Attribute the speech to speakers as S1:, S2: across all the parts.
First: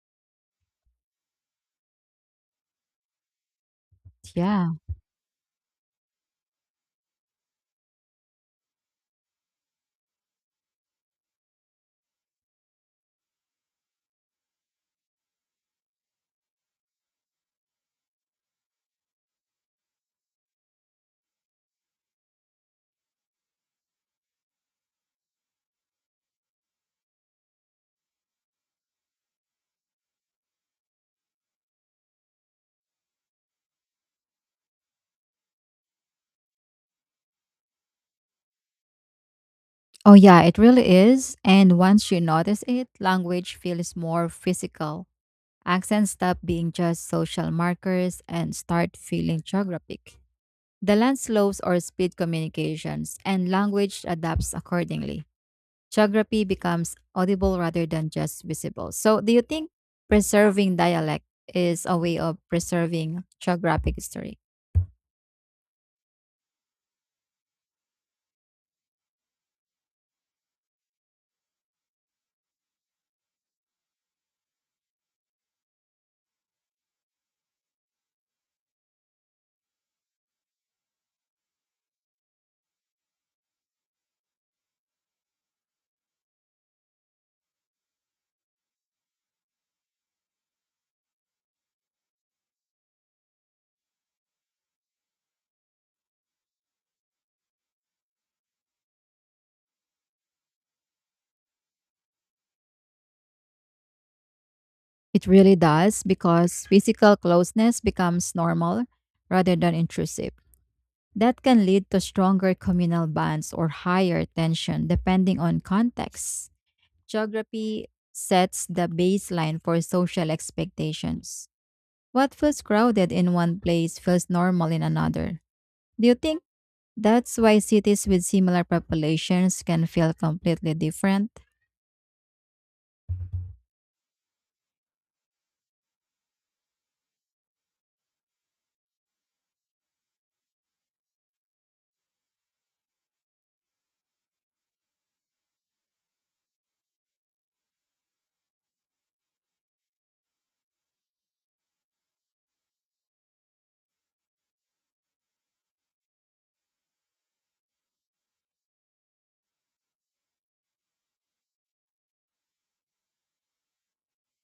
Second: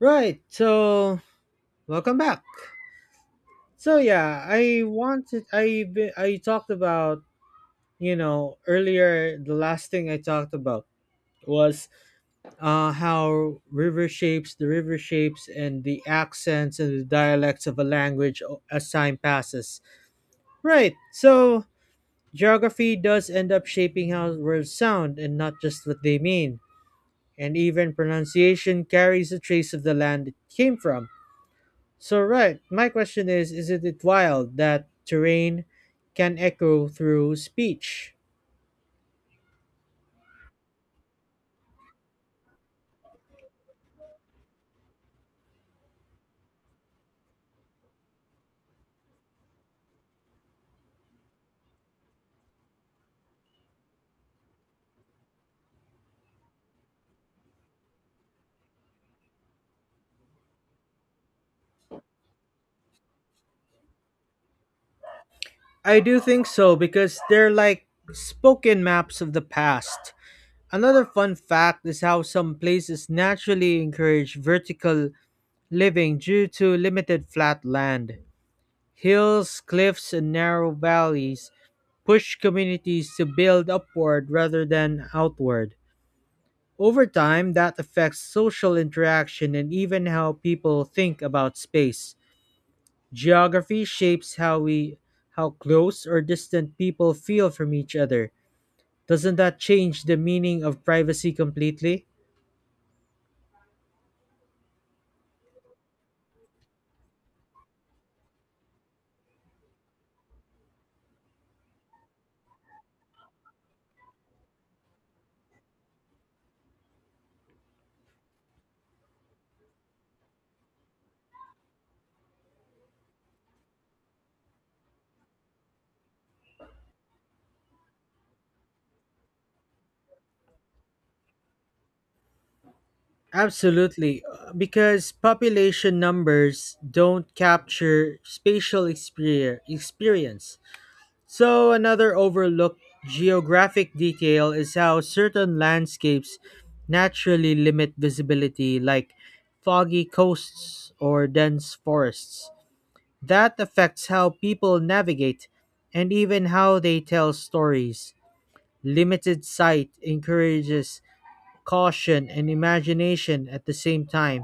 S1: Right. So welcome back. So yeah,
S2: Yeah.
S1: I wanted I be- I talked about earlier. The last thing I talked about was how river shapes and the accents and the dialects of a language as time passes. Right. So geography does end up shaping how words sound and not just what they mean. And even pronunciation carries a trace of the land it came from. So right, my question is, isn't it wild that terrain can echo through speech?
S2: Oh, yeah, it really is. And once you notice it, language feels more physical. Accents stop being just social markers and start feeling geographic. The land slopes or speed communications, and language adapts accordingly. Geography becomes audible rather than just visible. So, do you think preserving dialect is a way of preserving geographic history?
S1: I do think so, because they're like spoken maps of the past. Another fun fact is how some places naturally encourage vertical living due to limited flat land. Hills, cliffs, and narrow valleys push communities to build upward rather than outward. Over time, that affects social interaction and even how people think about space. Geography shapes how close or distant people feel from each other. Doesn't that change the meaning of privacy completely?
S2: It really does because physical closeness becomes normal rather than intrusive. That can lead to stronger communal bonds or higher tension depending on context. Geography sets the baseline for social expectations. What feels crowded in one place feels normal in another. Do you think that's why cities with similar populations can feel completely different?
S1: Absolutely, because population numbers don't capture spatial experience. So, another overlooked geographic detail is how certain landscapes naturally limit visibility, like foggy coasts or dense forests. That affects how people navigate and even how they tell stories. Limited sight encourages caution and imagination at the same time.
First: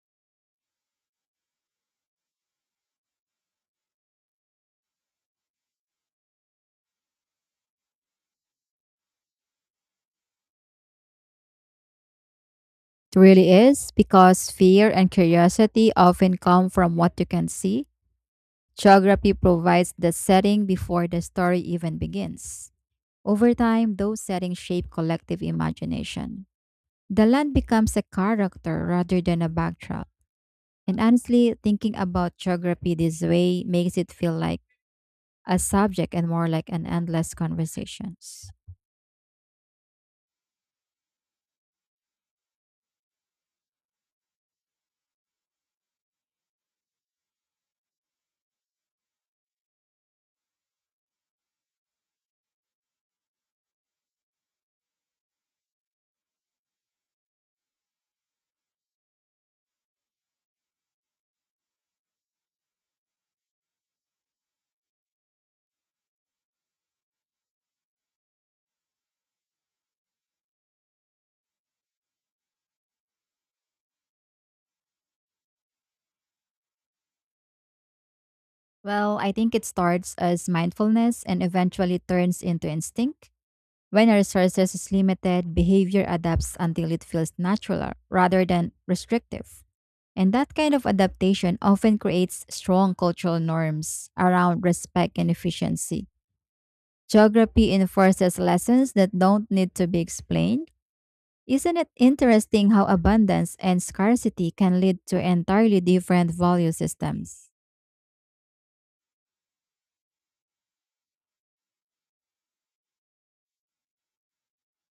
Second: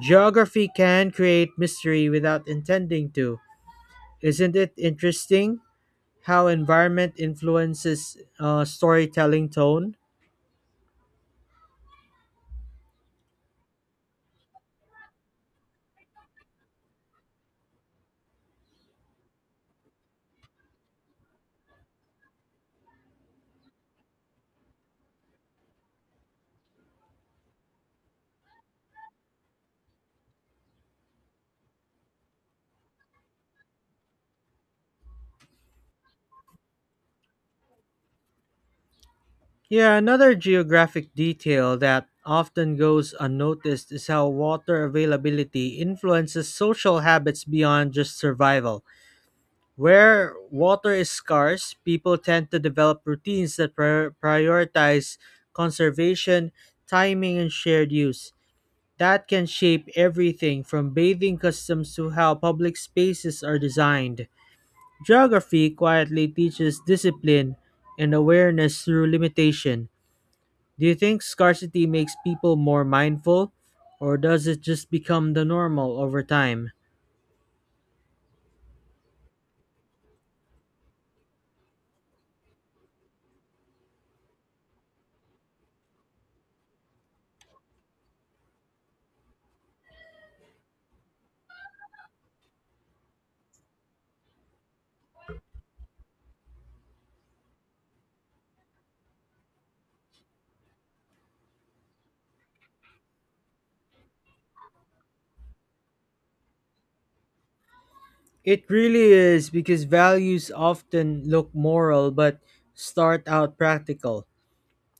S1: Geography can create mystery without intending to. Isn't it interesting how environment influences storytelling tone?
S2: It really is because fear and curiosity often come from what you can see. Geography provides the setting before the story even begins. Over time, those settings shape collective imagination. The land becomes a character rather than a backdrop. And honestly, thinking about geography this way makes it feel like a subject and more like an endless conversations.
S1: Yeah, another geographic detail that often goes unnoticed is how water availability influences social habits beyond just survival. Where water is scarce, people tend to develop routines that prioritize conservation, timing, and shared use. That can shape everything from bathing customs to how public spaces are designed. Geography quietly teaches discipline and awareness through limitation. Do you think scarcity makes people more mindful, or does it just become the normal over time?
S2: Well, I think it starts as mindfulness and eventually turns into instinct. When a resources is limited, behavior adapts until it feels natural rather than restrictive. And that kind of adaptation often creates strong cultural norms around respect and efficiency. Geography enforces lessons that don't need to be explained. Isn't it interesting how abundance and scarcity can lead to entirely different value systems?
S1: It really is, because values often look moral but start out practical.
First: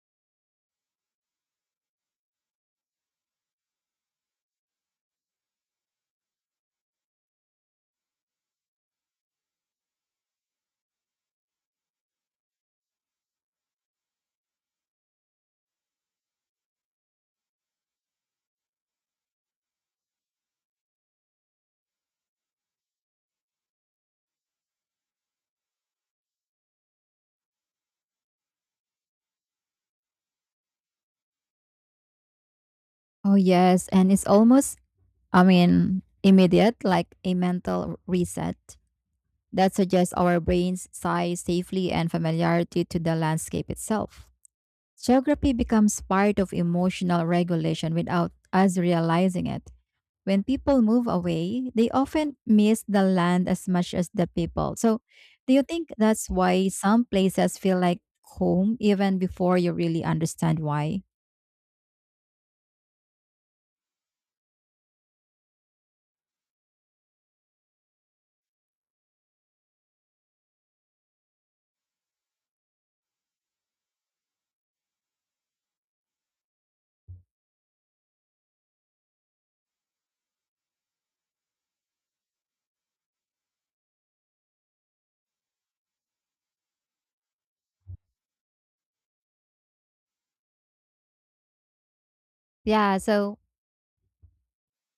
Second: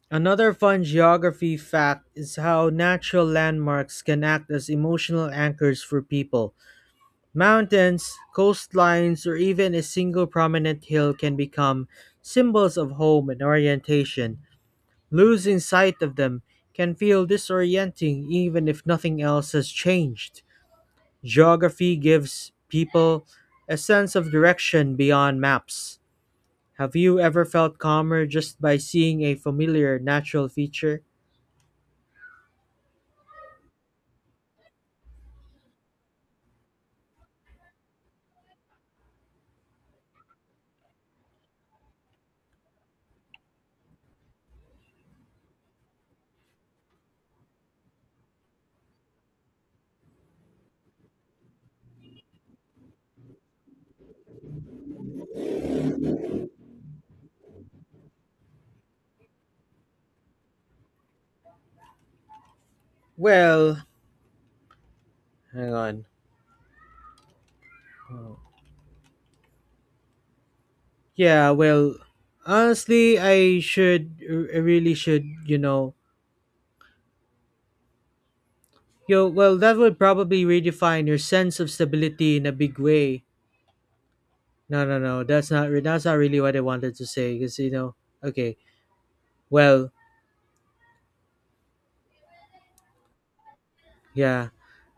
S1: Another fun geography fact is how natural landmarks can act as emotional anchors for people. Mountains, coastlines, or even a single prominent hill can become symbols of home and orientation. Losing sight of them can feel disorienting even if nothing else has changed. Geography gives people a sense of direction beyond maps. Have you ever felt calmer just by seeing a familiar natural feature?
S2: Oh, yes, and it's almost, immediate, like a mental reset. That suggests our brains size safely and familiarity to the landscape itself. Geography becomes part of emotional regulation without us realizing it. When people move away, they often miss the land as much as the people. So, do you think that's why some places feel like home even before you really understand why?
S1: Well, hang on. Yeah, well, honestly, I really should, Yo, well, that would probably redefine your sense of stability in a big way. No, no, no. That's not. That's not really what I wanted to say. Because you know. Okay. Well.
S2: Yeah, so
S1: Yeah.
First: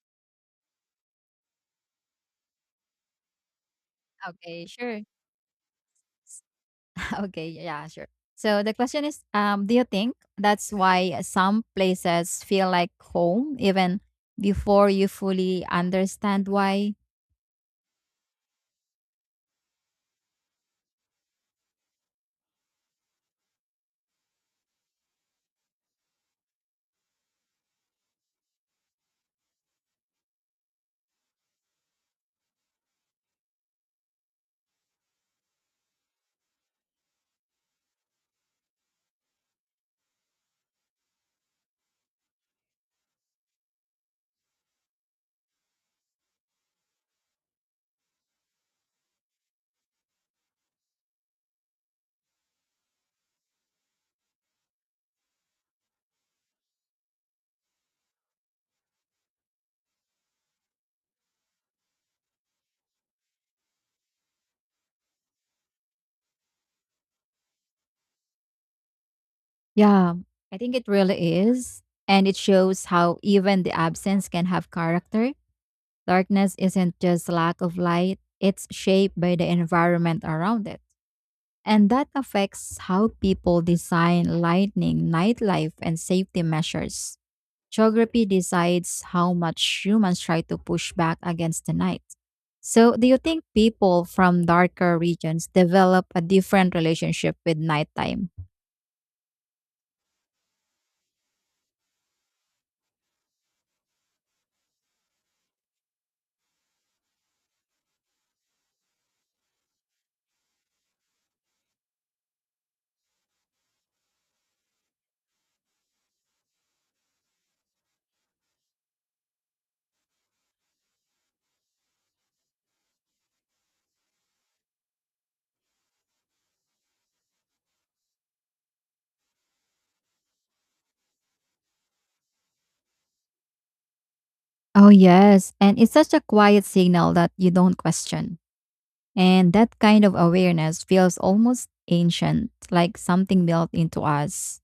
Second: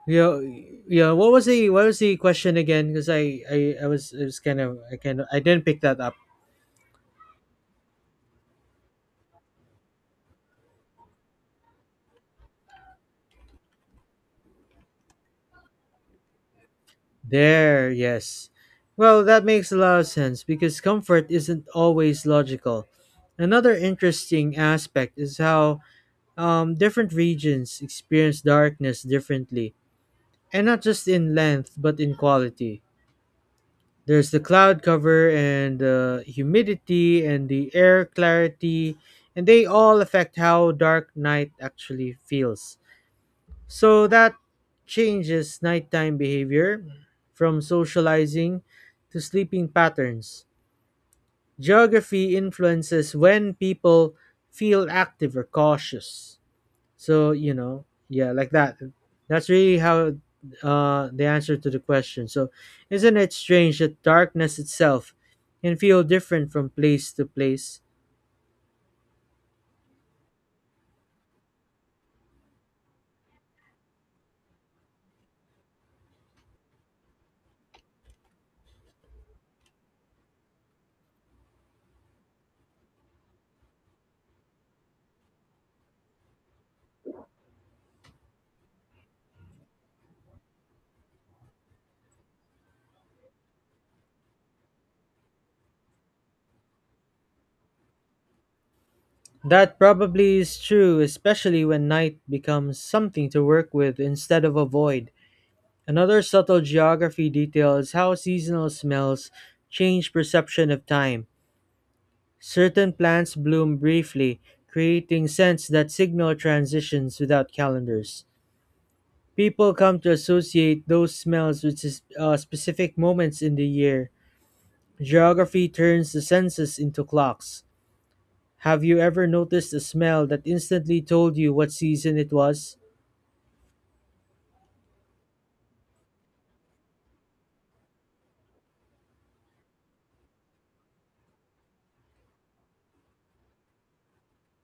S1: Yo. Yeah. What was the question again? Because I. I. was. It was kind
S2: okay,
S1: of. I
S2: sure.
S1: kind of. I didn't pick that up.
S2: Okay, yeah, sure. So the question is, do you think that's why some places feel like home even before you fully understand why?
S1: There. Yes. Well, that makes a lot of sense because comfort isn't always logical. Another interesting aspect is how different regions experience darkness differently, and not just in length, but in quality. There's the cloud cover and the humidity and the air clarity, and they all affect how dark night actually feels. So that changes nighttime behavior from socializing to sleeping patterns. Geography influences when people feel active or cautious. So yeah, like that. That's really how the answer to the question. So, isn't it strange that darkness itself can feel different from place to place?
S2: Yeah, I think it really is. And it shows how even the absence can have character. Darkness isn't just lack of light, it's shaped by the environment around it. And that affects how people design lighting, nightlife, and safety measures. Geography decides how much humans try to push back against the night. So, do you think people from darker regions develop a different relationship with nighttime?
S1: That probably is true, especially when night becomes something to work with instead of avoid. Another subtle geography detail is how seasonal smells change perception of time. Certain plants bloom briefly, creating scents that signal transitions without calendars. People come to associate those smells with specific moments in the year. Geography turns the senses into clocks. Have you ever noticed a smell that instantly told you what season it was?
S2: Oh, yes. And it's such a quiet signal that you don't question. And that kind of awareness feels almost ancient, like something built into us.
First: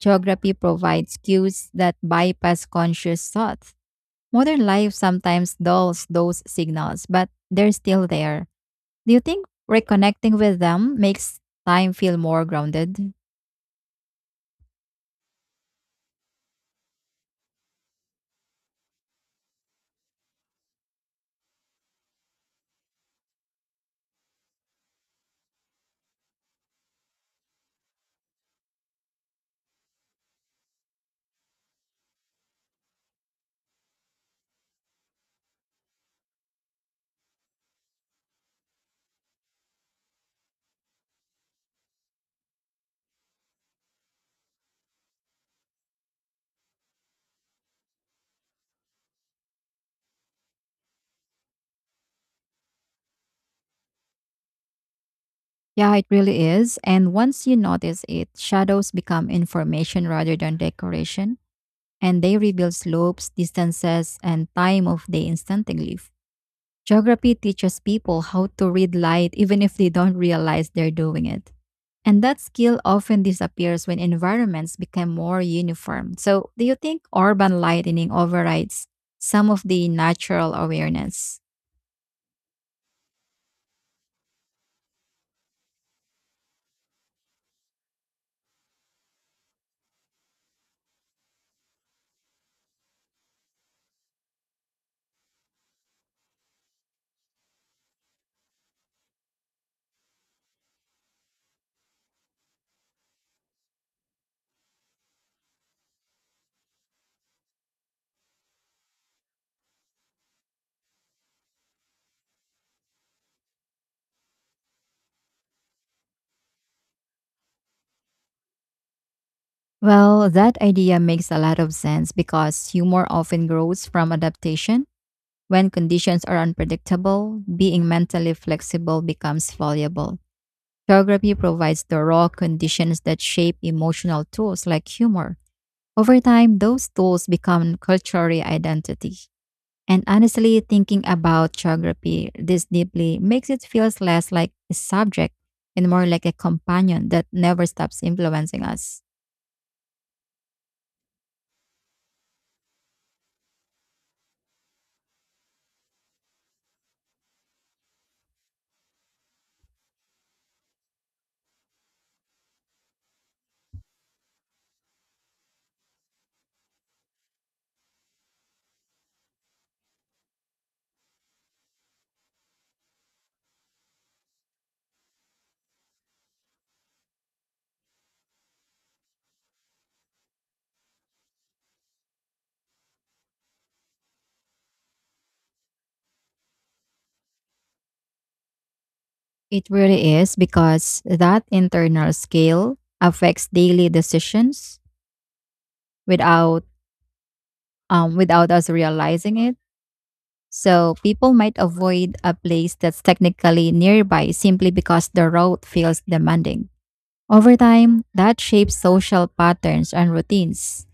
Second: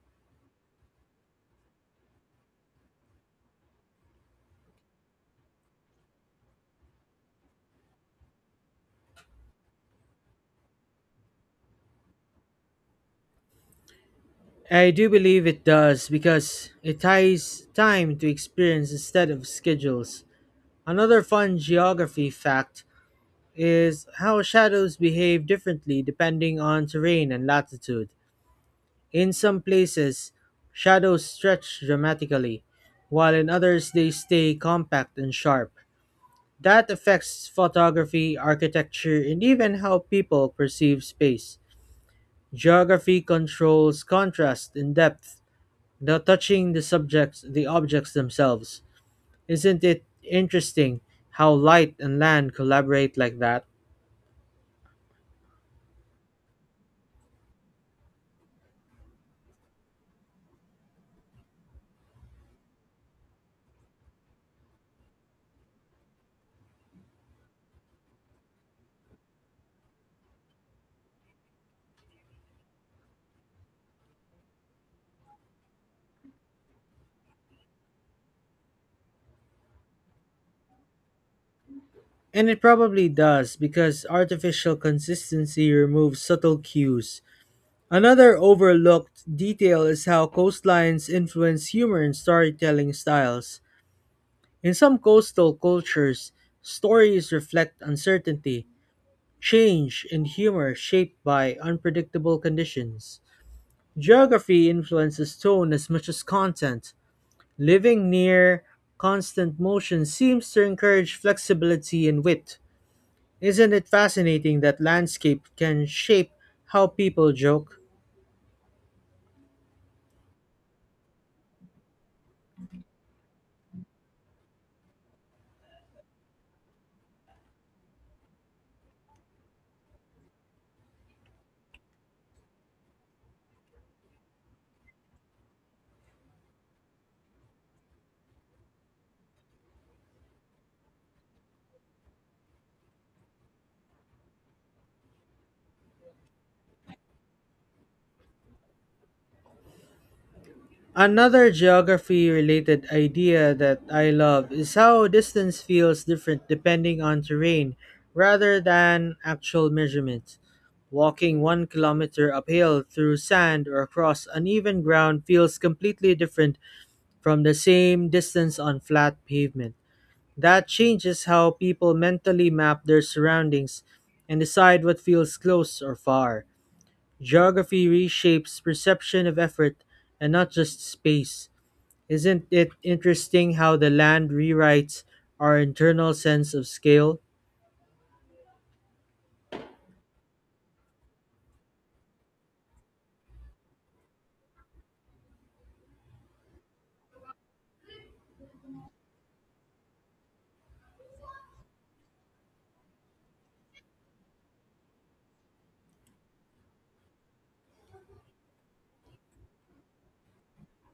S2: Geography provides cues that bypass conscious thought. Modern life sometimes dulls those signals, but they're still there. Do you think reconnecting with them makes time feel more grounded?
S1: I do believe it does, because it ties time to experience instead of schedules. Another fun geography fact is how shadows behave differently depending on terrain and latitude. In some places, shadows stretch dramatically, while in others they stay compact and sharp. That affects photography, architecture, and even how people perceive space. Geography controls contrast and depth without touching the objects themselves. Isn't it interesting how light and land collaborate like that?
S2: Yeah, it really is. And once you notice it, shadows become information rather than decoration, and they reveal slopes, distances, and time of day instantly. Geography teaches people how to read light even if they don't realize they're doing it. And that skill often disappears when environments become more uniform. So, do you think urban lightning overrides some of the natural awareness?
S1: And it probably does, because artificial consistency removes subtle cues. Another overlooked detail is how coastlines influence humor and storytelling styles. In some coastal cultures, stories reflect uncertainty, change, and humor shaped by unpredictable conditions. Geography influences tone as much as content. Living near constant motion seems to encourage flexibility and wit. Isn't it fascinating that landscape can shape how people joke?
S2: Well, that idea makes a lot of sense because humor often grows from adaptation. When conditions are unpredictable, being mentally flexible becomes valuable. Geography provides the raw conditions that shape emotional tools like humor. Over time, those tools become cultural identity. And honestly, thinking about geography this deeply makes it feel less like a subject and more like a companion that never stops influencing us.
S1: Another geography related idea that I love is how distance feels different depending on terrain rather than actual measurements. Walking 1 kilometer uphill through sand or across uneven ground feels completely different from the same distance on flat pavement. That changes how people mentally map their surroundings and decide what feels close or far. Geography reshapes perception of effort and not just space. Isn't it interesting how the land rewrites our internal sense of scale?
S2: It really is because that internal scale affects daily decisions without without us realizing it. So people might avoid a place that's technically nearby simply because the road feels demanding. Over time, that shapes social patterns and routines.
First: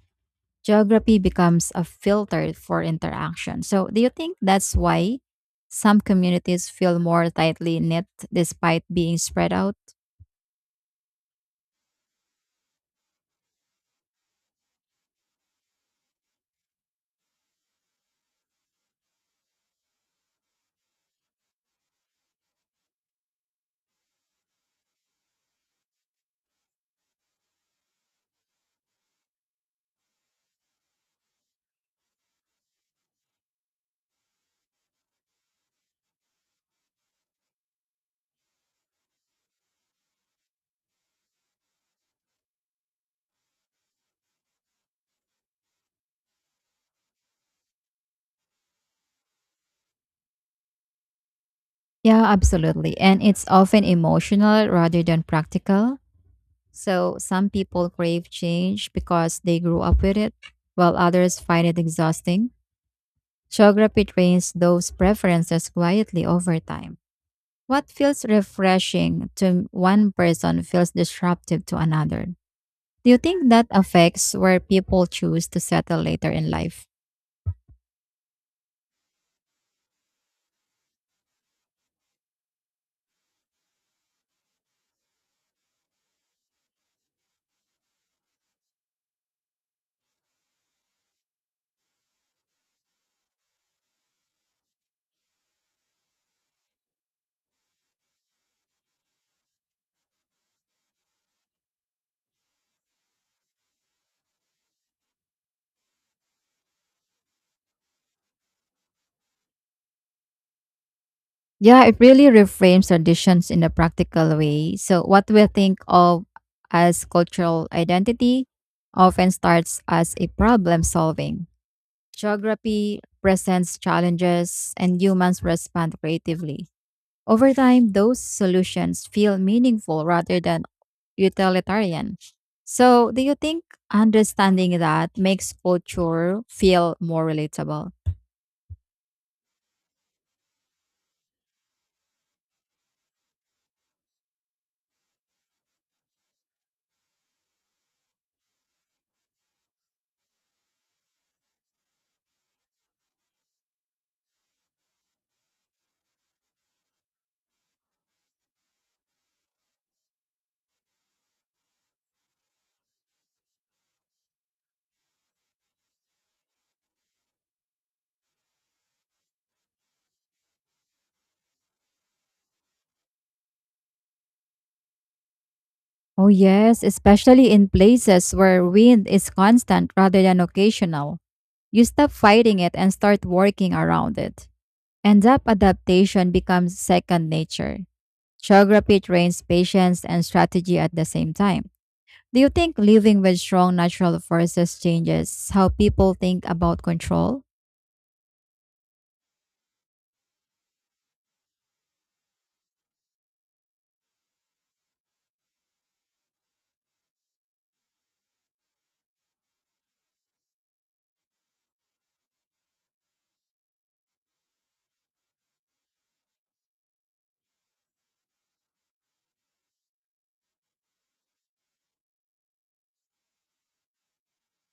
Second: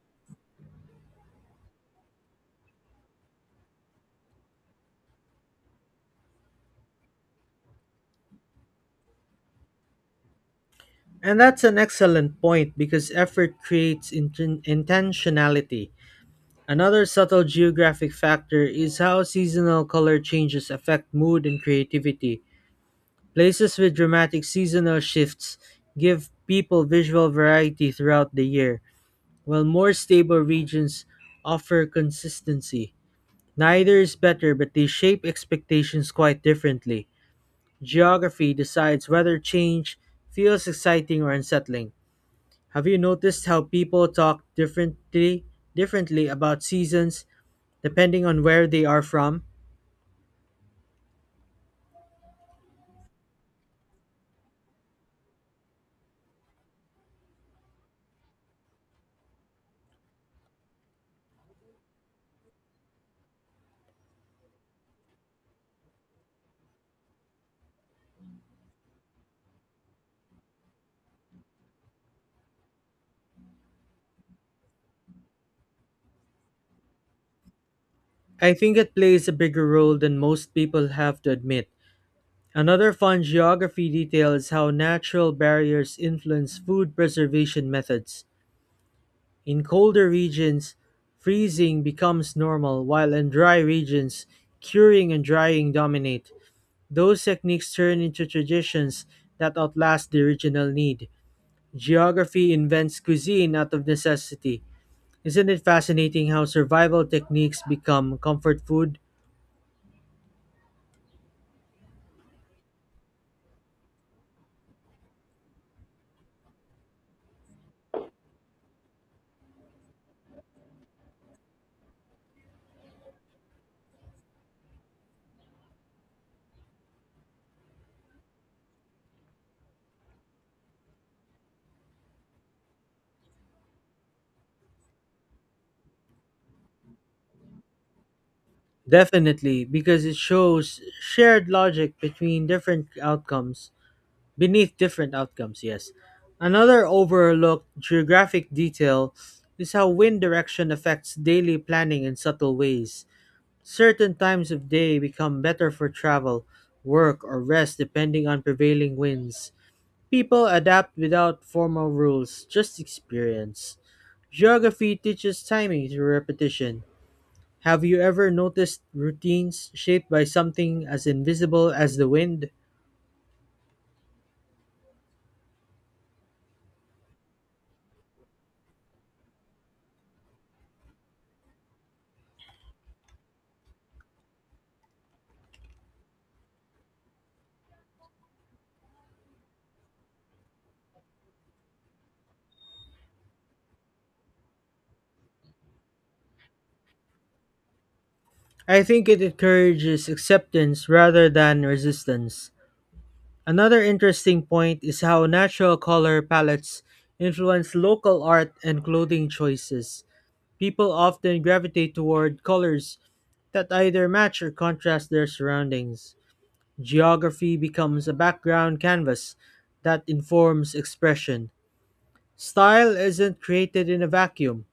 S2: Geography becomes a filter for interaction. So do you think that's why some communities feel more tightly knit despite being spread out?
S1: And that's an excellent point, because effort creates intentionality. Another subtle geographic factor is how seasonal color changes affect mood and creativity. Places with dramatic seasonal shifts give people visual variety throughout the year, while more stable regions offer consistency. Neither is better, but they shape expectations quite differently. Geography decides whether change feels exciting or unsettling. Have you noticed how people talk differently about seasons depending on where they are from?
S2: Yeah, absolutely. And it's often emotional rather than practical. So some people crave change because they grew up with it, while others find it exhausting. Geography trains those preferences quietly over time. What feels refreshing to one person feels disruptive to another. Do you think that affects where people choose to settle later in life?
S1: I think it plays a bigger role than most people have to admit. Another fun geography detail is how natural barriers influence food preservation methods. In colder regions, freezing becomes normal, while in dry regions, curing and drying dominate. Those techniques turn into traditions that outlast the original need. Geography invents cuisine out of necessity. Isn't it fascinating how survival techniques become comfort food?
S2: Yeah, it really reframes traditions in a practical way. So, what we think of as cultural identity often starts as a problem solving. Geography presents challenges, and humans respond creatively. Over time, those solutions feel meaningful rather than utilitarian. So, do you think understanding that makes culture feel more relatable?
S1: Definitely, because it shows shared logic between beneath different outcomes, yes. Another overlooked geographic detail is how wind direction affects daily planning in subtle ways. Certain times of day become better for travel, work, or rest depending on prevailing winds. People adapt without formal rules, just experience. Geography teaches timing through repetition. Have you ever noticed routines shaped by something as invisible as the wind?
S2: Oh, yes, especially in places where wind is constant rather than occasional. You stop fighting it and start working around it. And that adaptation becomes second nature. Geography trains patience and strategy at the same time. Do you think living with strong natural forces changes how people think about control?
S1: I think it encourages acceptance rather than resistance. Another interesting point is how natural color palettes influence local art and clothing choices. People often gravitate toward colors that either match or contrast their surroundings. Geography becomes a background canvas that informs expression. Style isn't created in a vacuum.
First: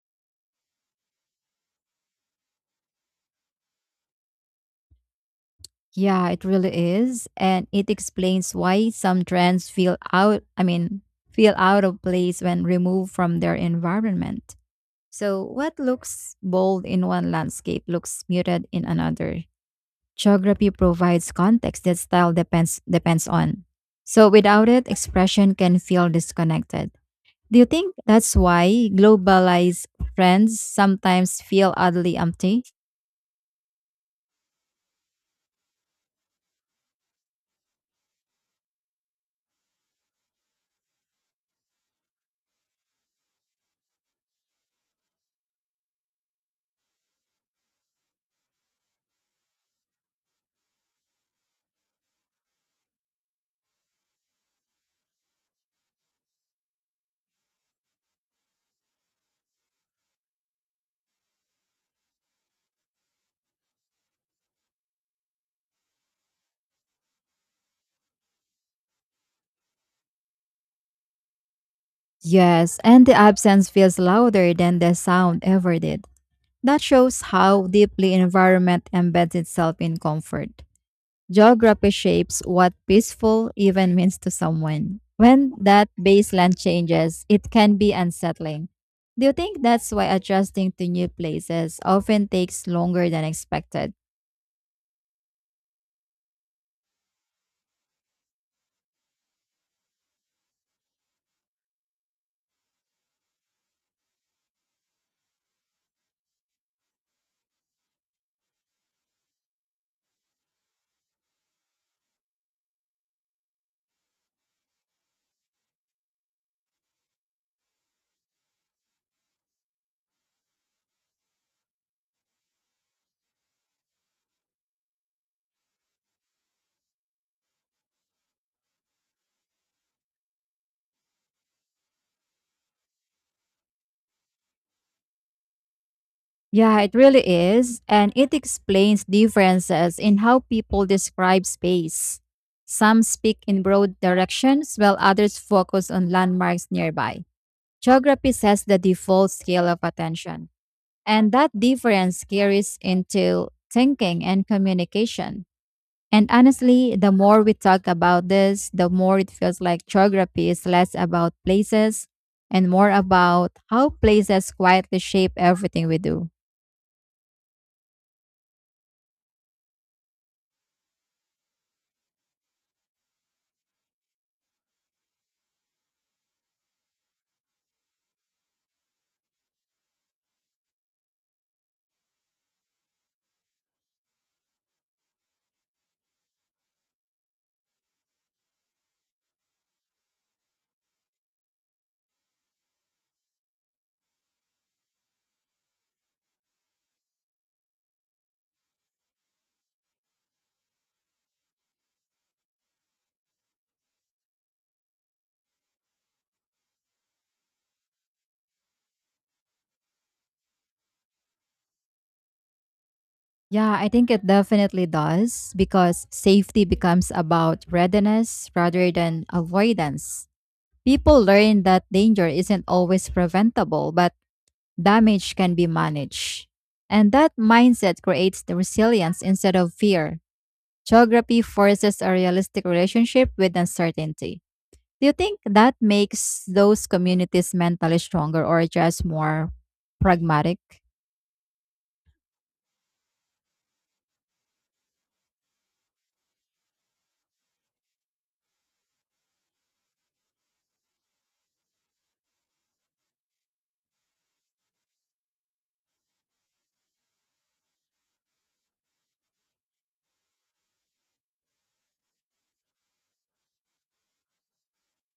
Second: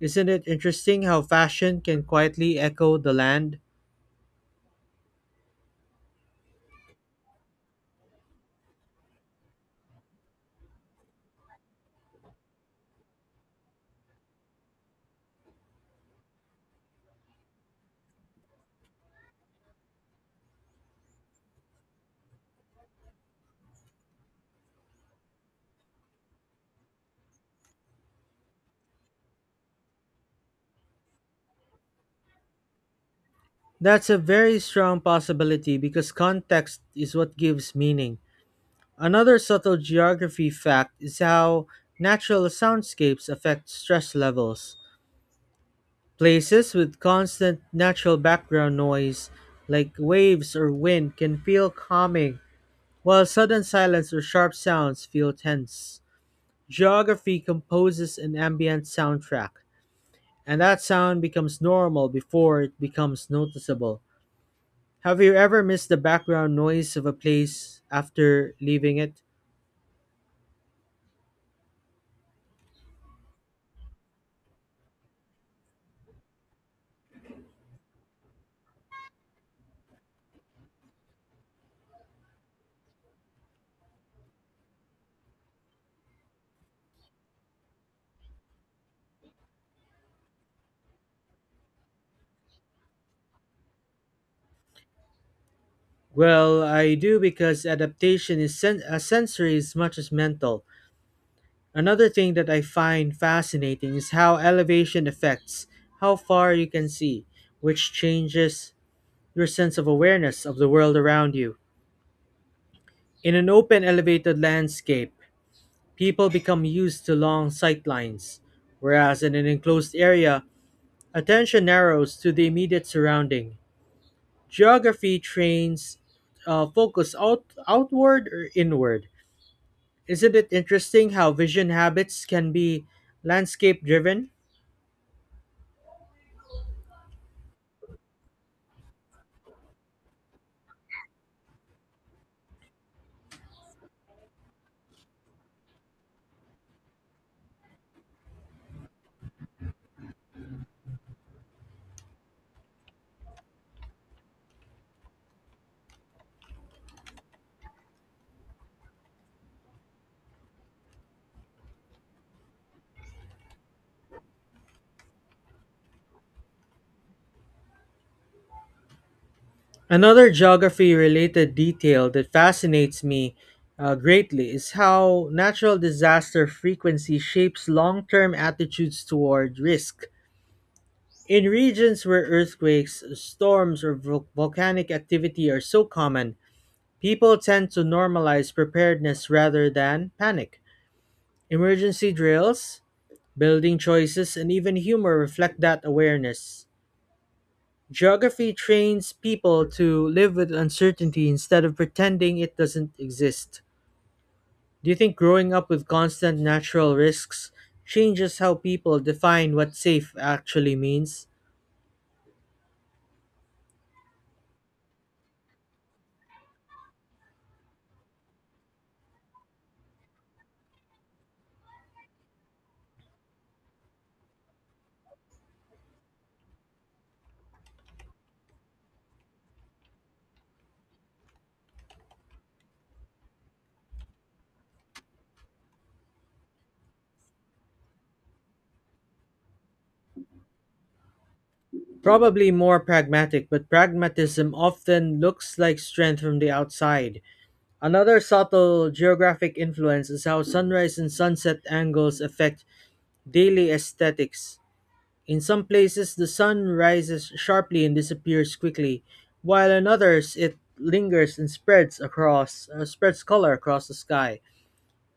S1: Isn't it interesting how fashion can quietly echo the land?
S2: Yeah, it really is. And it explains why some trends feel out of place when removed from their environment. So, what looks bold in one landscape looks muted in another. Geography provides context that style depends on. So, without it, expression can feel disconnected. Do you think that's why globalized friends sometimes feel oddly empty?
S1: That's a very strong possibility, because context is what gives meaning. Another subtle geography fact is how natural soundscapes affect stress levels. Places with constant natural background noise, like waves or wind, can feel calming, while sudden silence or sharp sounds feel tense. Geography composes an ambient soundtrack, and that sound becomes normal before it becomes noticeable. Have you ever missed the background noise of a place after leaving it?
S2: Yes, and the absence feels louder than the sound ever did. That shows how deeply environment embeds itself in comfort. Geography shapes what peaceful even means to someone. When that baseline changes, it can be unsettling. Do you think that's why adjusting to new places often takes longer than expected?
S1: Well, I do, because adaptation is sensory as much as mental. Another thing that I find fascinating is how elevation affects how far you can see, which changes your sense of awareness of the world around you. In an open elevated landscape, people become used to long sightlines, whereas in an enclosed area, attention narrows to the immediate surrounding. Geography trains focus outward or inward. Isn't it interesting how vision habits can be landscape driven?
S2: Yeah, it really is, and it explains differences in how people describe space. Some speak in broad directions while others focus on landmarks nearby. Geography sets the default scale of attention. And that difference carries into thinking and communication. And honestly, the more we talk about this, the more it feels like geography is less about places and more about how places quietly shape everything we do.
S1: Another geography related detail that fascinates me greatly is how natural disaster frequency shapes long term attitudes toward risk. In regions where earthquakes, storms, or volcanic activity are so common, people tend to normalize preparedness rather than panic. Emergency drills, building choices, and even humor reflect that awareness. Geography trains people to live with uncertainty instead of pretending it doesn't exist. Do you think growing up with constant natural risks changes how people define what safe actually means?
S2: Yeah, I think it definitely does because safety becomes about readiness rather than avoidance. People learn that danger isn't always preventable, but damage can be managed. And that mindset creates the resilience instead of fear. Geography forces a realistic relationship with uncertainty. Do you think that makes those communities mentally stronger or just more pragmatic?
S1: Probably more pragmatic, but pragmatism often looks like strength from the outside. Another subtle geographic influence is how sunrise and sunset angles affect daily aesthetics. In some places, the sun rises sharply and disappears quickly, while in others it lingers and spreads color across the sky.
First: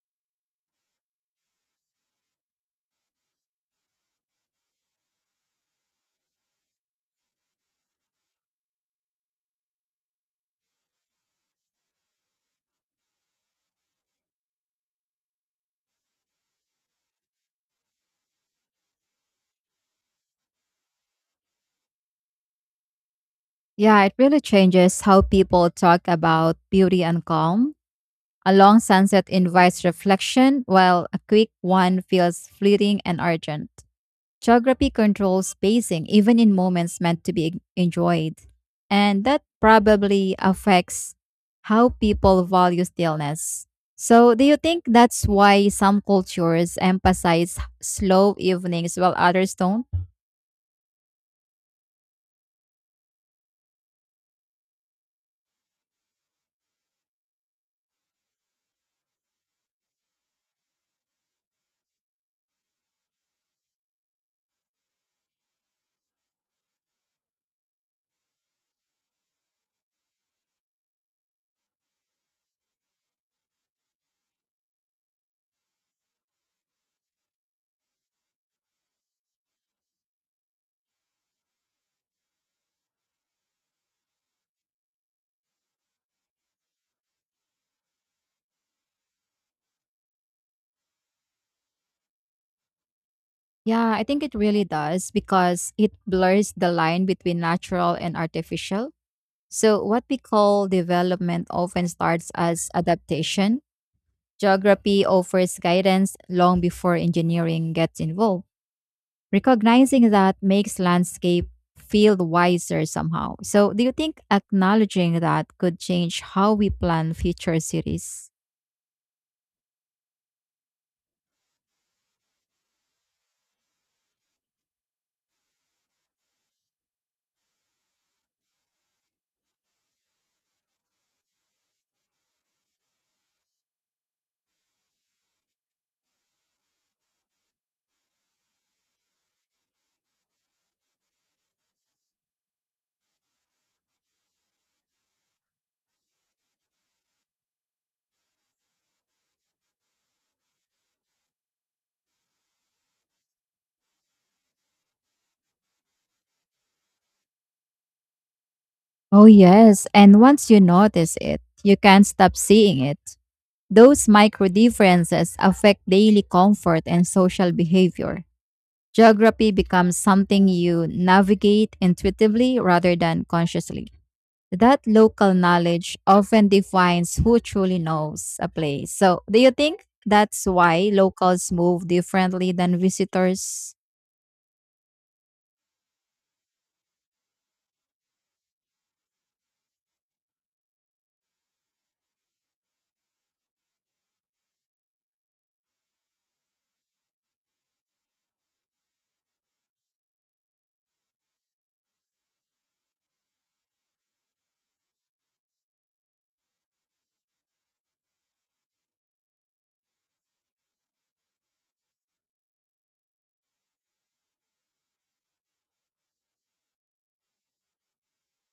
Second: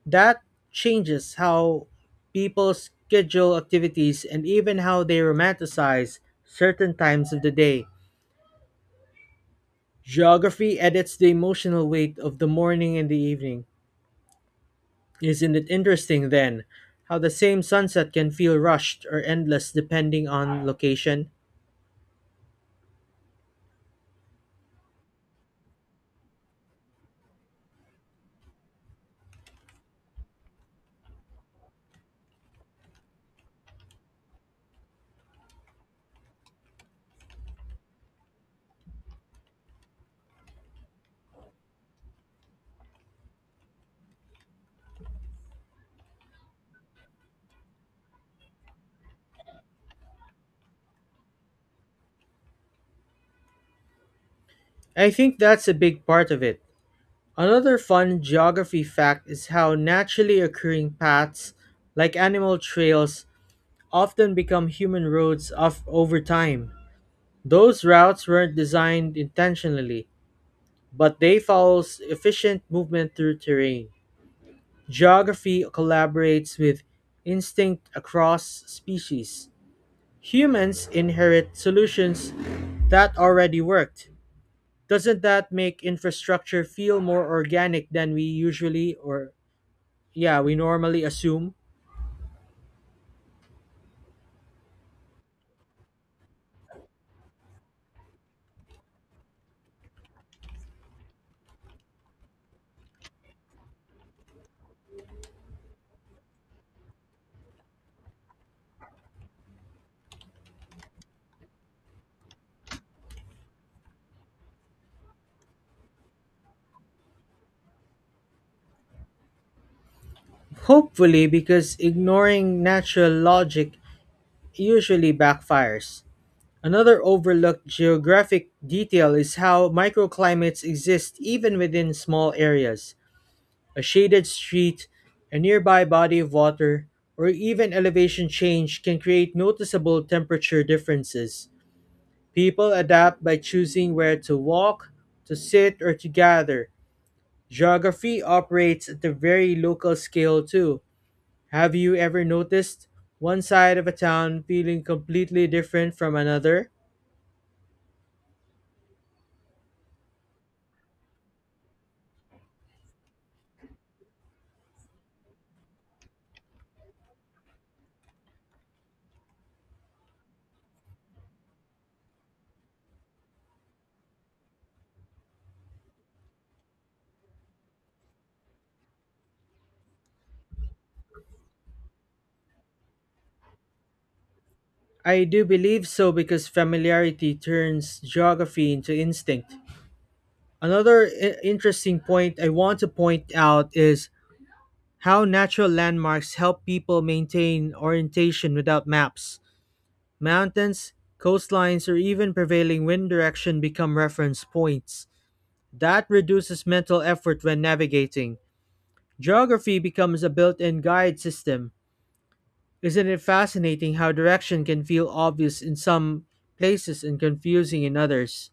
S1: That changes how people schedule activities and even how they romanticize certain times of the day. Geography edits the emotional weight of the morning and the evening. Isn't it interesting then how the same sunset can feel rushed or endless depending on location?
S2: Yeah, it really changes how people talk about beauty and calm. A long sunset invites reflection, while a quick one feels fleeting and urgent. Geography controls pacing even in moments meant to be enjoyed. And that probably affects how people value stillness. So, do you think that's why some cultures emphasize slow evenings while others don't?
S1: I think that's a big part of it. Another fun geography fact is how naturally occurring paths, like animal trails, often become human roads of, over time. Those routes weren't designed intentionally, but they follow efficient movement through terrain. Geography collaborates with instinct across species. Humans inherit solutions that already worked. Doesn't that make infrastructure feel more organic than we usually or yeah, we normally assume?
S2: Yeah, I think it really does because it blurs the line between natural and artificial. So, what we call development often starts as adaptation. Geography offers guidance long before engineering gets involved. Recognizing that makes landscape feel wiser somehow. So, do you think acknowledging that could change how we plan future cities?
S1: Hopefully, because ignoring natural logic usually backfires. Another overlooked geographic detail is how microclimates exist even within small areas. A shaded street, a nearby body of water, or even elevation change can create noticeable temperature differences. People adapt by choosing where to walk, to sit, or to gather. Geography operates at a very local scale too. Have you ever noticed one side of a town feeling completely different from another?
S2: Oh, yes. And once you notice it, you can't stop seeing it. Those micro differences affect daily comfort and social behavior. Geography becomes something you navigate intuitively rather than consciously. That local knowledge often defines who truly knows a place. So, do you think that's why locals move differently than visitors?
S1: I do believe so because familiarity turns geography into instinct. Another interesting point I want to point out is how natural landmarks help people maintain orientation without maps. Mountains, coastlines, or even prevailing wind direction become reference points. That reduces mental effort when navigating. Geography becomes a built in guide system. Isn't it fascinating how direction can feel obvious in some places and confusing in others?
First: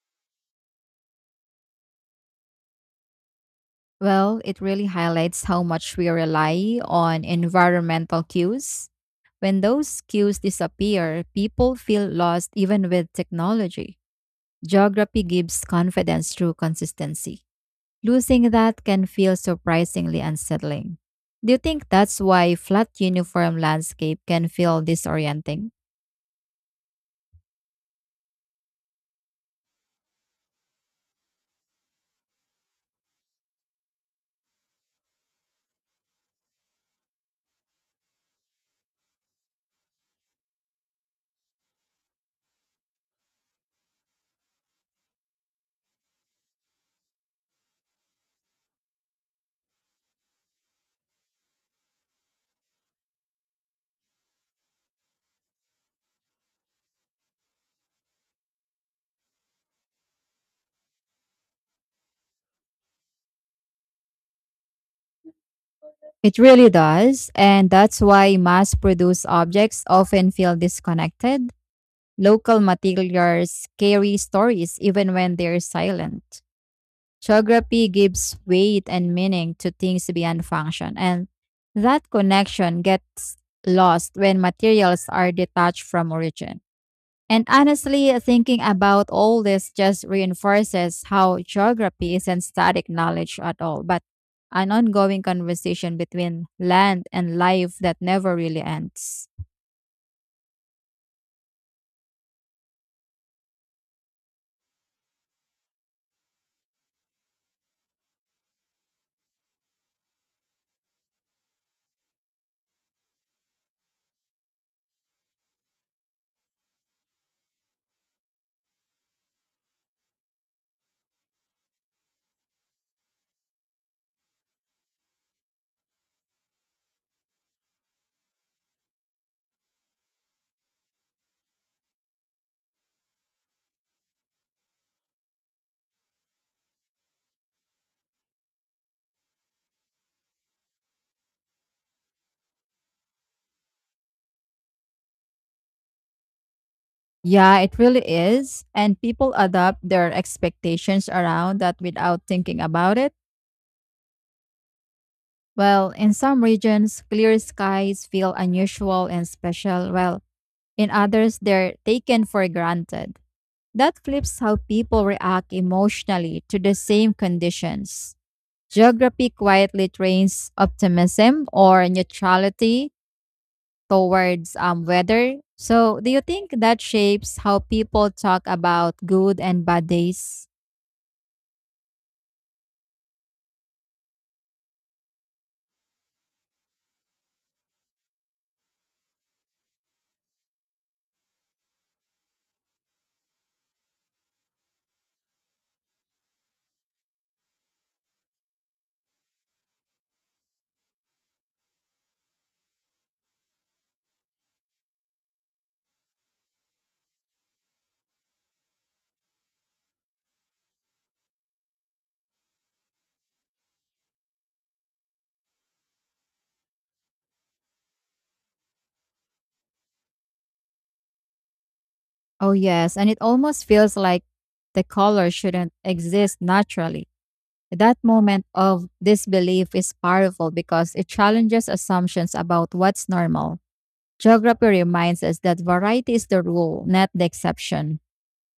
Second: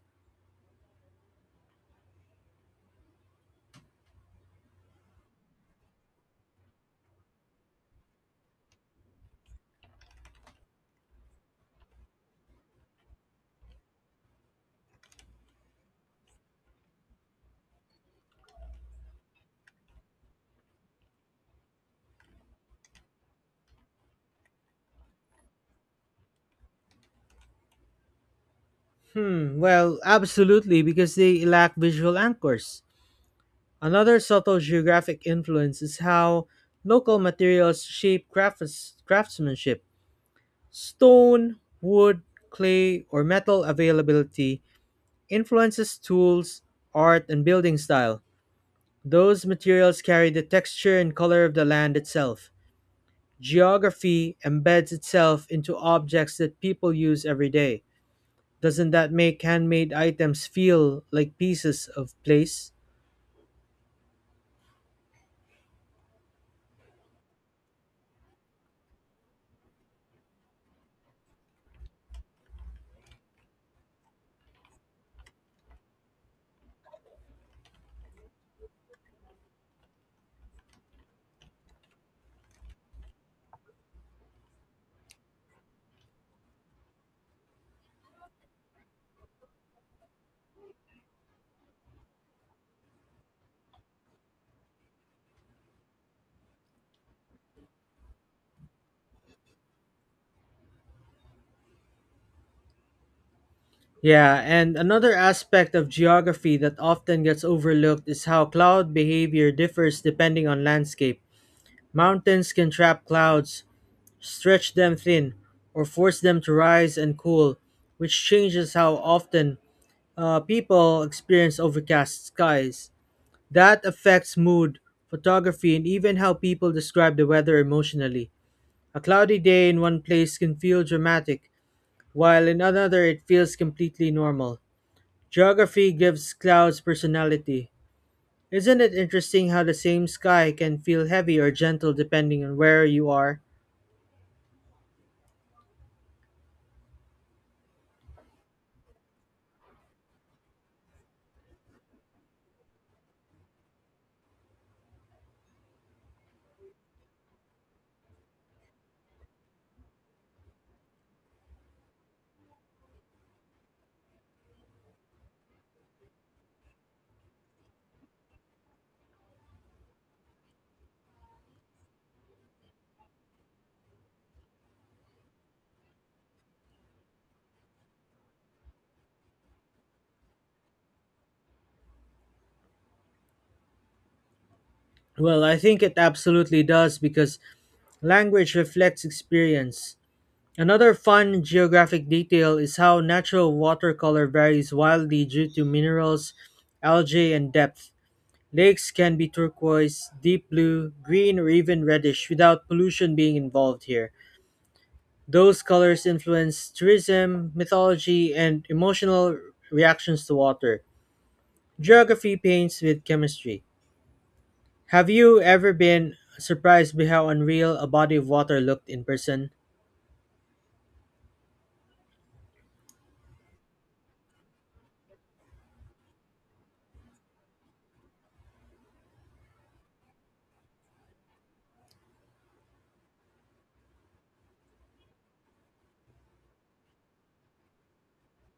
S2: Well, it really highlights how much we rely on environmental cues. When those cues disappear, people feel lost even with technology. Geography gives confidence through consistency. Losing that can feel surprisingly unsettling. Do you think that's why flat uniform landscape can feel disorienting?
S1: Hmm, well, absolutely, because they lack visual anchors. Another subtle geographic influence is how local materials shape craftsmanship. Stone, wood, clay, or metal availability influences tools, art, and building style. Those materials carry the texture and color of the land itself. Geography embeds itself into objects that people use every day. Doesn't that make handmade items feel like pieces of place?
S2: It really does, and that's why mass-produced objects often feel disconnected. Local materials carry stories even when they're silent. Geography gives weight and meaning to things beyond function, and that connection gets lost when materials are detached from origin. And honestly, thinking about all this just reinforces how geography isn't static knowledge at all, but an ongoing conversation between land and life that never really ends.
S1: Yeah, and another aspect of geography that often gets overlooked is how cloud behavior differs depending on landscape. Mountains can trap clouds, stretch them thin, or force them to rise and cool, which changes how often people experience overcast skies. That affects mood, photography, and even how people describe the weather emotionally. A cloudy day in one place can feel dramatic, while in another it feels completely normal. Geography gives clouds personality. Isn't it interesting how the same sky can feel heavy or gentle depending on where you are?
S2: Yeah, it really is. And people adapt their expectations around that without thinking about it. Well, in some regions, clear skies feel unusual and special, while in others, they're taken for granted. That flips how people react emotionally to the same conditions. Geography quietly trains optimism or neutrality towards weather. So, do you think that shapes how people talk about good and bad days?
S1: Well, I think it absolutely does because language reflects experience. Another fun geographic detail is how natural watercolor varies wildly due to minerals, algae, and depth. Lakes can be turquoise, deep blue, green, or even reddish without pollution being involved here. Those colors influence tourism, mythology, and emotional reactions to water. Geography paints with chemistry. Have you ever been surprised by how unreal a body of water looked in person?
S2: Oh, yes. And it almost feels like the color shouldn't exist naturally. That moment of disbelief is powerful because it challenges assumptions about what's normal. Geography reminds us that variety is the rule, not the exception.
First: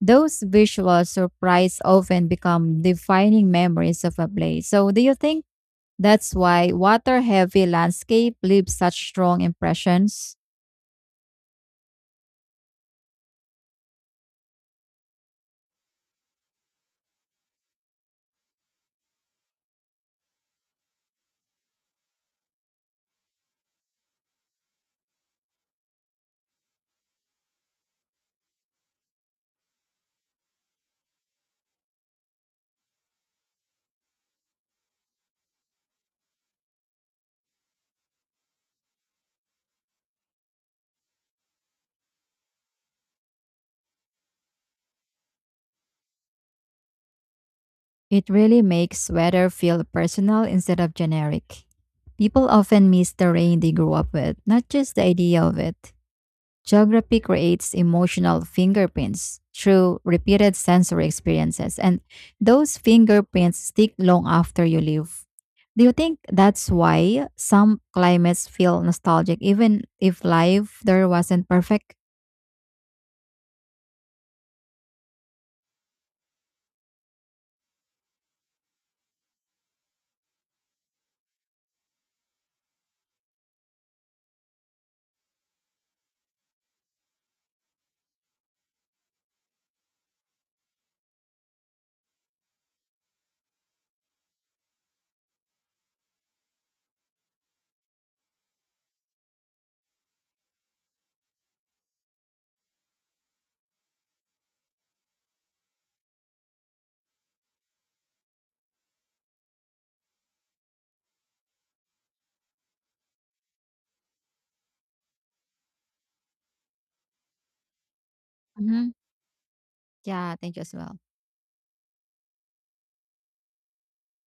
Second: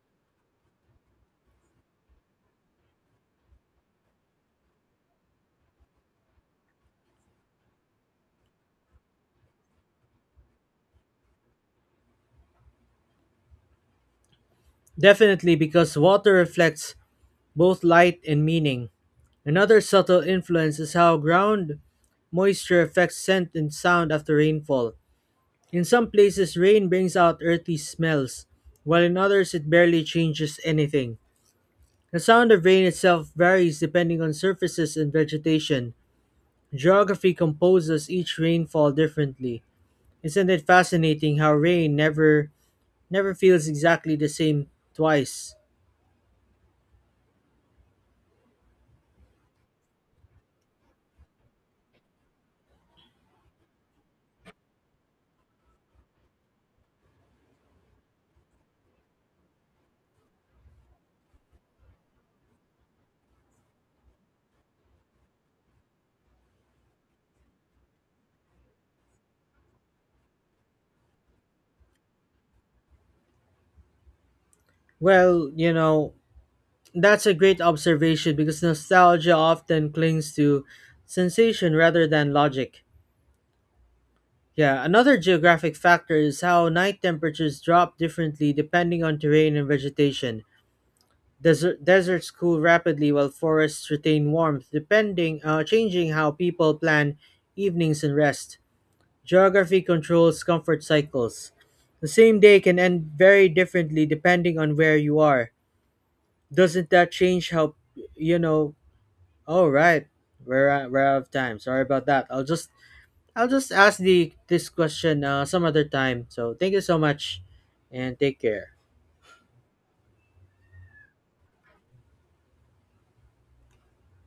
S2: Those visual surprises often become defining memories of a place. So, do you think that's why water heavy landscape leave such strong impressions?
S1: Definitely, because water reflects both light and meaning. Another subtle influence is how ground moisture affects scent and sound after rainfall. In some places, rain brings out earthy smells, while in others, it barely changes anything. The sound of rain itself varies depending on surfaces and vegetation. Geography composes each rainfall differently. Isn't it fascinating how rain never feels exactly the same twice?
S2: It really makes weather feel personal instead of generic. People often miss the rain they grew up with, not just the idea of it. Geography creates emotional fingerprints through repeated sensory experiences, and those fingerprints stick long after you leave. Do you think that's why some climates feel nostalgic, even if life there wasn't perfect?
S1: Well, you know, that's a great observation because nostalgia often clings to sensation rather than logic. Yeah, another geographic factor is how night temperatures drop differently depending on terrain and vegetation. Deserts cool rapidly while forests retain warmth, depending changing how people plan evenings and rest. Geography controls comfort cycles. The same day can end very differently depending on where you are. Doesn't that change how, you know, alright, we're out of time. Sorry about that. I'll just ask the this question some other time. So thank you so much, and take care.
S2: Hmm. Yeah, thank you as well.